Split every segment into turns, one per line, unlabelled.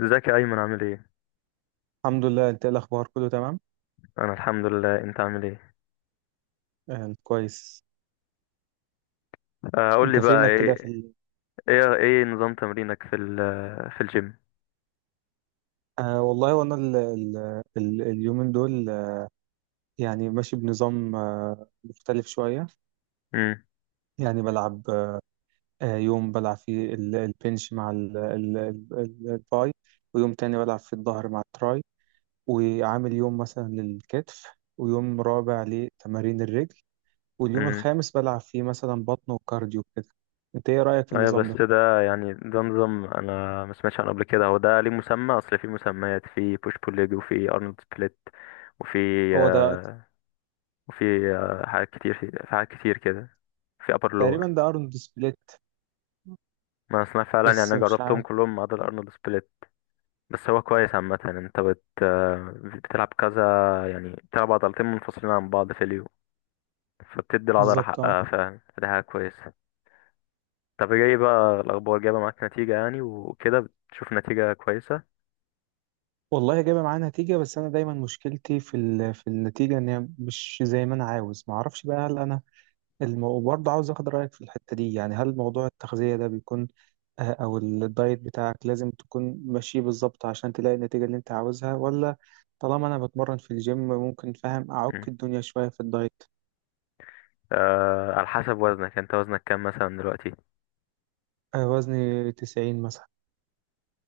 ازيك يا ايمن، عامل ايه؟
الحمد لله. انت ايه الاخبار؟ كله تمام
انا الحمد لله، انت عامل ايه؟
كويس.
آه، قول
انت
لي بقى
فينك كده في
ايه.
ال...
ايه نظام تمرينك في الجيم؟
آه والله وانا ال... ال... ال... اليومين دول، يعني ماشي بنظام مختلف شويه.
امم.
يعني بلعب، يوم بلعب فيه البنش مع الباي، ويوم تاني بلعب في الظهر مع التراي، وعامل يوم مثلا للكتف، ويوم رابع لتمارين الرجل، واليوم
امم.
الخامس بلعب فيه مثلا بطن وكارديو كده. انت ايه رايك في
ايوه،
النظام
بس
ده؟
ده يعني ده نظام انا ما سمعتش عنه قبل كده. هو ده ليه مسمى؟ اصل في مسميات، في بوش بول ليج، وفي ارنولد سبليت، وفي
هو ده
آه، وفي حاجات كتير، في حاجات كتير كده، في ابر
تقريبا،
لور.
ارنولد سبليت،
ما اسمع فعلا، يعني
بس
انا
مش
جربتهم
عارف
كلهم ما عدا الارنولد سبليت. بس هو كويس عامة. انت بت آه، بتلعب كذا، يعني بتلعب عضلتين منفصلين عن بعض في اليوم، فبتدي العضلة
بالظبط. اه
حقها فعلا، فدي حاجة كويسة. طب جاي بقى الأخبار، جايبة معاك نتيجة يعني وكده؟ بتشوف نتيجة كويسة؟
والله جايبه معايا نتيجه، بس انا دايما مشكلتي في في النتيجه، ان هي مش زي ما انا عاوز. ما اعرفش بقى، هل انا برضه عاوز اخد رايك في الحته دي. يعني هل موضوع التغذيه ده بيكون، او الدايت بتاعك، لازم تكون ماشي بالظبط عشان تلاقي النتيجه اللي انت عاوزها؟ ولا طالما انا بتمرن في الجيم ممكن، فاهم، اعك
مم.
الدنيا شويه في الدايت؟
على حسب وزنك، انت وزنك كام مثلا دلوقتي؟
وزني 90 مثلا.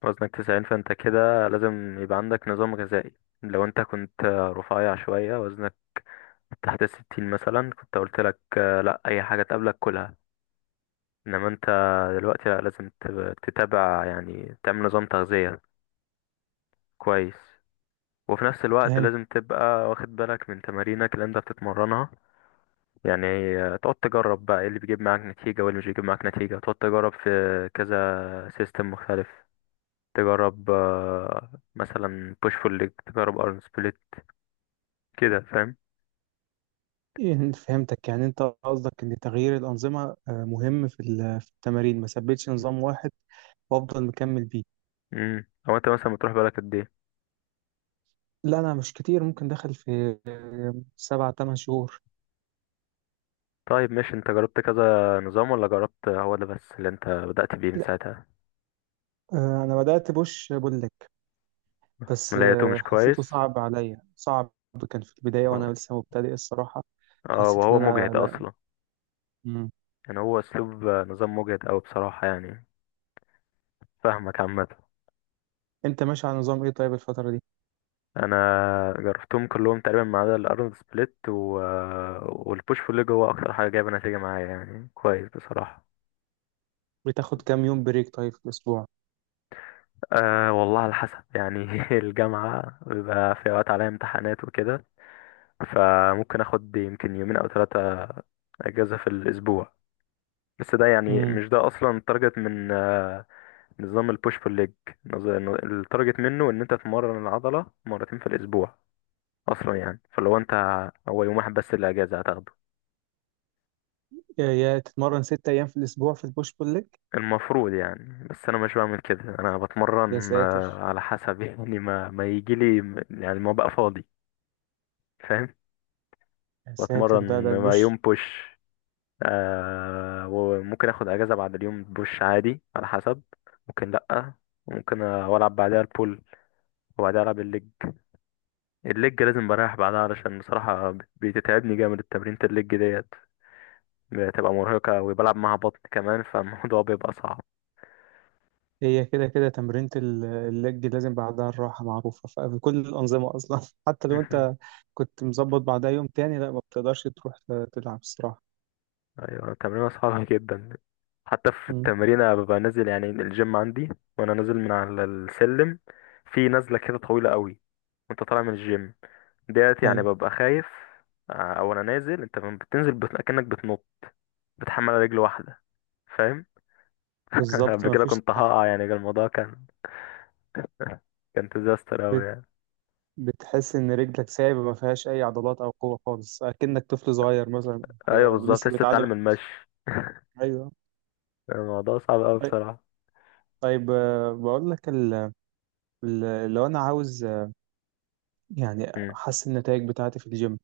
وزنك 90، فانت كده لازم يبقى عندك نظام غذائي. لو انت كنت رفيع شوية، وزنك تحت الـ60 مثلا، كنت قلت لك لا، أي حاجة تقابلك كلها. انما انت دلوقتي لا، لازم تتابع، يعني تعمل نظام تغذية كويس. وفي نفس الوقت لازم تبقى واخد بالك من تمارينك اللي انت بتتمرنها، يعني تقعد تجرب بقى ايه اللي بيجيب معاك نتيجة وايه اللي مش بيجيب معاك نتيجة، تقعد تجرب في كذا سيستم مختلف. تجرب مثلا بوش فول ليج، تجرب ارن سبليت، كده فاهم؟
إيه، فهمتك. يعني انت قصدك ان تغيير الانظمه، مهم في في التمارين، ما ثبتش نظام واحد وافضل مكمل بيه.
امم. او انت مثلا بتروح بالك قد ايه؟
لا انا مش كتير، ممكن دخل في سبع تمن شهور.
طيب ماشي، انت جربت كذا نظام ولا جربت هو ده بس اللي انت بدأت بيه من
لا
ساعتها؟
انا بدات بوش بقول لك، بس
لقيته مش
حسيته
كويس.
صعب عليا، صعب. كان في البدايه
اه.
وانا لسه مبتدئ الصراحه. حسيت ان
وهو
انا
مجهد
لا.
اصلا،
مم.
يعني هو اسلوب نظام مجهد اوي بصراحة يعني. فاهمك عامة.
انت ماشي على نظام ايه طيب الفتره دي؟
انا جربتهم كلهم تقريبا ما عدا الارنولد سبليت والبوش بول ليج هو اكتر حاجه جايبه نتيجه معايا، يعني كويس بصراحه.
بتاخد كام يوم بريك طيب في الاسبوع؟
أه والله، على حسب يعني الجامعه بيبقى في اوقات عليا امتحانات وكده، فممكن اخد يمكن يومين او 3 اجازه في الاسبوع. بس ده يعني
مم.
مش ده اصلا التارجت من نظام البوش بول ليج. نظ- التارجت منه ان انت تمرن العضله مرتين في الاسبوع اصلا يعني. فلو انت، هو يوم واحد بس اللي اجازه هتاخده
يا تتمرن ست ايام في الاسبوع في البوش بول ليج؟
المفروض يعني. بس انا مش بعمل كده، انا
يا
بتمرن
ساتر،
على حسب يعني ما يجي لي، يعني ما بقى فاضي، فاهم؟
يا ساتر، ده
بتمرن ما
البوش.
يوم بوش، آه، وممكن اخد اجازة بعد اليوم بوش عادي على حسب. ممكن لأ، ممكن العب بعدها البول، وبعدها العب الليج. الليج لازم بريح بعدها، علشان بصراحة بتتعبني جامد التمرينة الليج ديت، بتبقى مرهقة وبلعب معاها بطن كمان، فالموضوع بيبقى صعب.
هي كده كده تمرينة اللج لازم بعدها الراحة، معروفة في كل الأنظمة أصلا حتى لو أنت كنت مظبط، بعدها يوم تاني لا ما بتقدرش تروح تلعب الصراحة.
ايوه، تمرين صعب جدا. حتى في
أمم،
التمرين أنا ببقى نازل، يعني الجيم عندي وانا نازل من على السلم، في نزله كده طويله قوي وانت طالع من الجيم ديت، يعني
أيوة
ببقى خايف. او انا نازل، انت لما بتنزل كأنك بتنط، بتحمل على رجل واحده، فاهم؟
بالظبط.
قبل
ما
كده
فيش
كنت هقع، يعني كان الموضوع كان ديزاستر قوي
بت...
يعني.
بتحس إن رجلك سايبة ما فيهاش أي عضلات أو قوة خالص، أكنك طفل صغير مثلا.
ايوه
أو
بالظبط،
لسه
لسه
بيتعلم
بتتعلم المشي.
أيوه.
الموضوع صعب قوي
طيب،
بصراحه.
طيب، بقول لك لو أنا عاوز، يعني
امم.
أحسن النتائج بتاعتي في الجيم،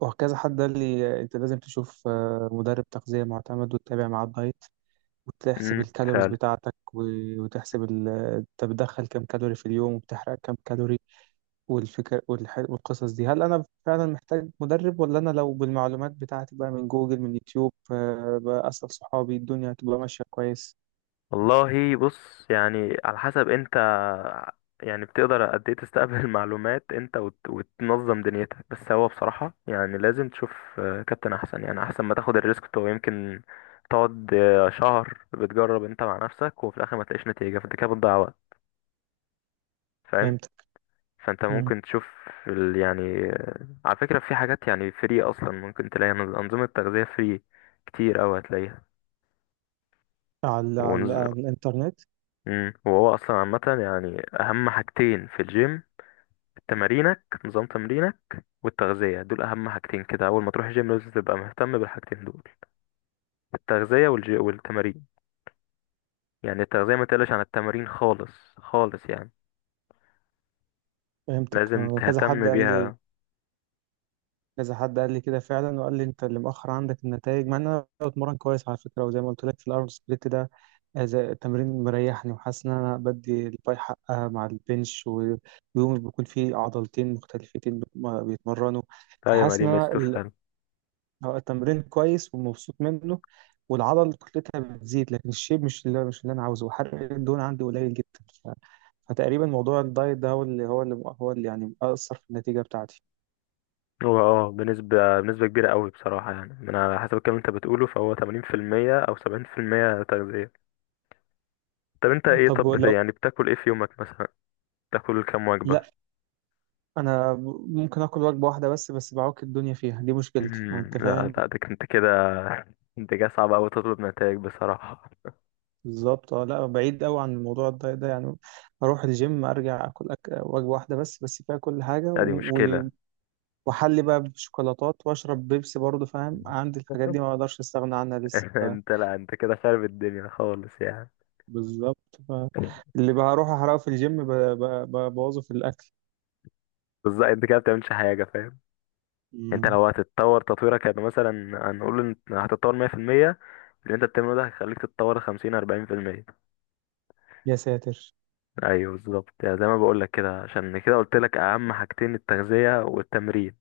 وكذا حد قال لي انت لازم تشوف مدرب تغذية معتمد وتتابع معاه الدايت وتحسب الكالوريز
فعلا.
بتاعتك، وتحسب انت بتدخل كام كالوري في اليوم وبتحرق كام كالوري، والفكر والقصص دي. هل انا فعلا محتاج مدرب، ولا انا لو بالمعلومات بتاعتي بقى من جوجل، من يوتيوب، بأسأل صحابي، الدنيا هتبقى ماشية كويس؟
والله بص، يعني على حسب انت، يعني بتقدر قد ايه تستقبل معلومات انت وتنظم دنيتك. بس هو بصراحة يعني لازم تشوف كابتن احسن، يعني احسن ما تاخد الريسك بتاعه. يمكن تقعد شهر بتجرب انت مع نفسك وفي الاخر ما تلاقيش نتيجة، فانت كده بتضيع وقت، فاهم؟
فهمتك.
فانت
مم.
ممكن تشوف يعني على فكرة في حاجات يعني فري اصلا، ممكن تلاقي انظمة تغذية فري كتير اوي هتلاقيها.
على
ونز...
الانترنت؟
مم. وهو اصلا عامة يعني اهم حاجتين في الجيم: نظام تمرينك والتغذية، دول أهم حاجتين كده. أول ما تروح جيم لازم تبقى مهتم بالحاجتين دول: التغذية والتمارين. يعني التغذية ما تقلش عن التمارين خالص خالص يعني،
فهمتك.
لازم
وكذا حد
تهتم
قال لي،
بيها.
كده فعلا. وقال لي انت اللي مؤخر عندك النتائج، مع ان انا بتمرن كويس على فكره. وزي ما قلت لك في الارنولد سبليت ده، زي التمرين مريحني وحاسس ان انا بدي الباي حقها مع البنش، ويومي بيكون فيه عضلتين مختلفتين ما بيتمرنوا.
أيوة، ما
فحاسس
دي
ان انا
ميزته فعلا.
هو التمرين كويس ومبسوط منه، والعضل كتلتها بتزيد، لكن الشيب مش اللي انا عاوزه، وحرق الدهون عندي قليل جدا. ف- فتقريبا موضوع الدايت ده هو اللي يعني اثر في النتيجه بتاعتي.
هو اه، بنسبة كبيرة قوي بصراحة، يعني من على حسب الكلام اللي انت بتقوله، فهو 80% أو 70% تغذية. طب انت ايه؟
طب
طب
لو
يعني بتاكل ايه في يومك مثلا؟ بتاكل كام
لا،
وجبة؟
انا ممكن اكل وجبه واحده بس، بس بعوك الدنيا فيها، دي مشكلتي يعني،
مم،
انت
لا
فاهم.
لا ده انت كده، انت كده صعب أوي تطلب نتائج بصراحة.
بالظبط اه، لا بعيد قوي عن الموضوع الدايت ده يعني. اروح الجيم، ارجع اكل وجبه واحده بس، بس فيها كل حاجه،
لا دي مشكلة.
واحلي بقى بشوكولاتات واشرب بيبسي برضه، فاهم؟ عندي الحاجات دي ما اقدرش استغنى عنها لسه.
انت، لا انت كده خارب الدنيا خالص يعني.
بالظبط. ف... اللي بروح احرقه في الجيم ببوظه في الاكل.
بالظبط، انت كده بتعملش حاجة، فاهم؟ انت
مم.
لو هتتطور تطويرك يعني مثلا، هنقول ان هتتطور 100%، اللي انت بتعمله ده هيخليك تتطور 50 40%.
يا ساتر،
ايوه بالظبط، يعني زي ما بقول لك كده، عشان كده قلت لك اهم حاجتين التغذية والتمرين.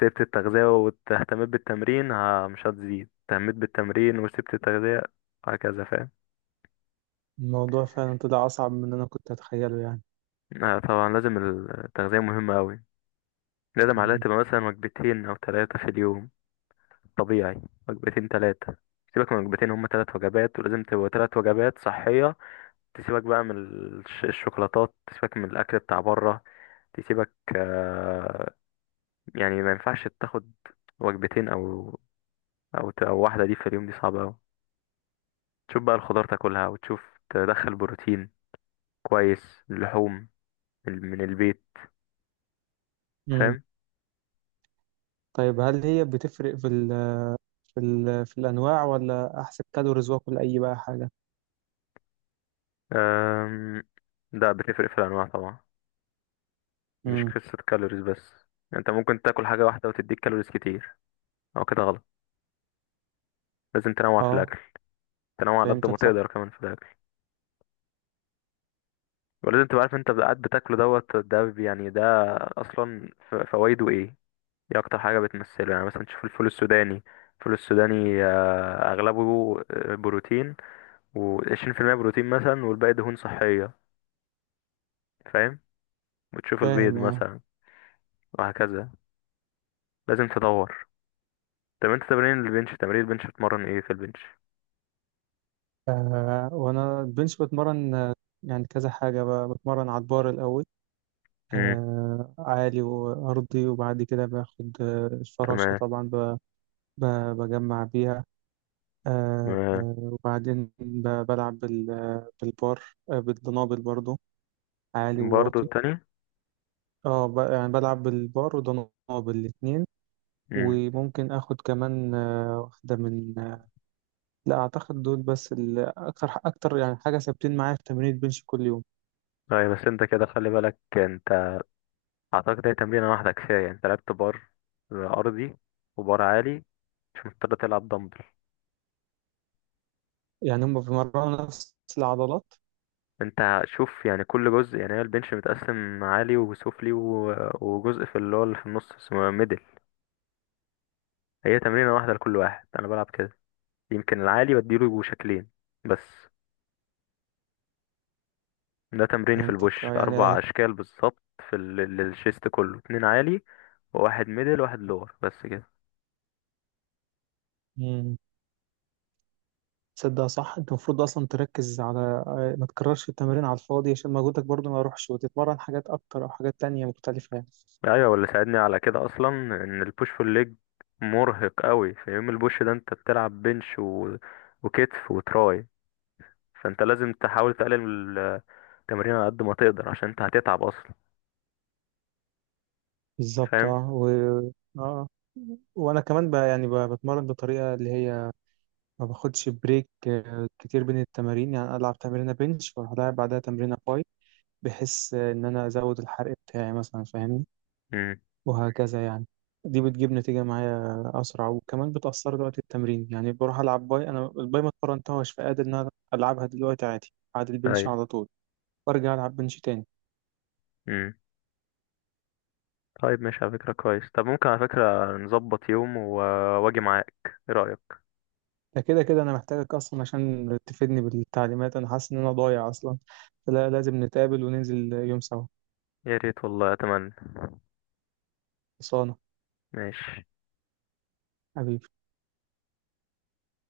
سبت التغذية واهتميت بالتمرين، ها مش هتزيد. اهتميت بالتمرين وسبت التغذية، هكذا فاهم.
الموضوع فعلا طلع اصعب من اللي انا كنت اتخيله يعني.
آه طبعا، لازم التغذية مهمة أوي، لازم عليها
مم.
تبقى مثلا وجبتين أو 3 في اليوم طبيعي. وجبتين ثلاثة، سيبك من وجبتين، هما 3 وجبات، ولازم تبقى 3 وجبات صحية. تسيبك بقى من الشوكولاتات، تسيبك من الأكل بتاع بره، تسيبك يعني ما ينفعش تاخد وجبتين أو، أو أو واحدة دي في اليوم، دي صعبة أوي. تشوف بقى الخضار تاكلها، وتشوف تدخل بروتين كويس اللحوم من البيت،
مم.
فاهم؟
طيب هل هي بتفرق في في الأنواع، ولا أحسب كالوريز وآكل أي بقى حاجة؟
أم، ده بتفرق في الأنواع طبعا، مش
امم.
قصة كالوريز بس. انت ممكن تاكل حاجة واحدة وتديك كالوريز كتير، او كده غلط. لازم تنوع في
أه،
الاكل، تنوع على قد ما
فهمتك صح.
تقدر كمان في الاكل. ولازم تبقى عارف انت قاعد بتاكله دوت ده يعني ده اصلا فوايده ايه، دي اكتر حاجة بتمثله. يعني مثلا تشوف الفول السوداني، الفول السوداني اغلبه بروتين، و20% بروتين مثلا، والباقي دهون صحية، فاهم؟ وتشوف البيض
فاهم أه.
مثلا، وهكذا، لازم تدور. طب انت تمرين البنش، تمرين البنش بتمرن ايه في البنش؟
وأنا البنش بتمرن، يعني كذا حاجة بقى. بتمرن على البار الأول،
امم.
آه، عالي وأرضي. وبعد كده باخد الفراشة
تمام.
طبعا، ب... بجمع بيها. آه آه، وبعدين بلعب بالبار، بالدنابل برضو، عالي
برضه
وواطي.
التانية.
اه يعني بلعب بالبار ودنابل الاتنين.
امم.
وممكن اخد كمان واحده من، لا اعتقد دول بس اكتر يعني حاجه ثابتين معايا في تمرين البنش كل يوم.
طيب بس انت كده خلي بالك، انت اعتقد هي تمرينة واحدة كفاية. يعني انت لعبت بار ارضي وبار عالي، مش مضطر تلعب دمبل.
يعني هم بيمرنوا نفس العضلات؟
انت شوف يعني كل جزء، يعني هي البنش متقسم عالي وسفلي وجزء في اللي هو اللي في النص اسمه ميدل. هي تمرينة واحدة لكل واحد، انا بلعب كده. يمكن العالي بديله شكلين بس. ده تمريني في
فهمتك.
البوش
يعني
اربع اشكال بالظبط. في الشيست كله 2 عالي، وواحد ميدل وواحد لور، بس كده.
مم، تصدق صح، انت المفروض اصلا تركز على، ما تكررش التمرين على الفاضي عشان مجهودك برضو ما يروحش، وتتمرن حاجات اكتر او حاجات تانية مختلفه يعني.
ايوه، واللي ساعدني على كده اصلا، ان البوش بول ليج مرهق قوي، في يوم البوش ده انت بتلعب بنش وكتف وتراي، فانت لازم تحاول تقلل التمرين على قد ما تقدر، عشان انت هتتعب اصلا،
بالظبط
فاهم؟
اه. اه، وانا كمان يعني بتمرن بطريقه اللي هي ما باخدش بريك كتير بين التمارين. يعني ألعب تمرينة بنش وأروح ألعب بعدها تمرينة باي، بحيث إن أنا أزود الحرق بتاعي مثلا، فاهمني،
امم.
وهكذا يعني. دي بتجيب نتيجة معايا أسرع وكمان بتأثر وقت التمرين. يعني بروح ألعب باي، أنا الباي ما اتمرنتهاش، فقادر إن أنا ألعبها دلوقتي عادي بعد البنش
ايوه.
على طول، وأرجع ألعب بنش تاني.
امم. طيب ماشي على فكره، كويس. طب ممكن على فكره نظبط يوم واجي معاك، ايه رايك؟
ده كده كده أنا محتاجك أصلا عشان تفيدني بالتعليمات، أنا حاسس إن أنا ضايع أصلا. فلا، لازم نتقابل وننزل يوم سوا.
يا ريت والله، اتمنى.
خلصانة
ماشي.
حبيبي.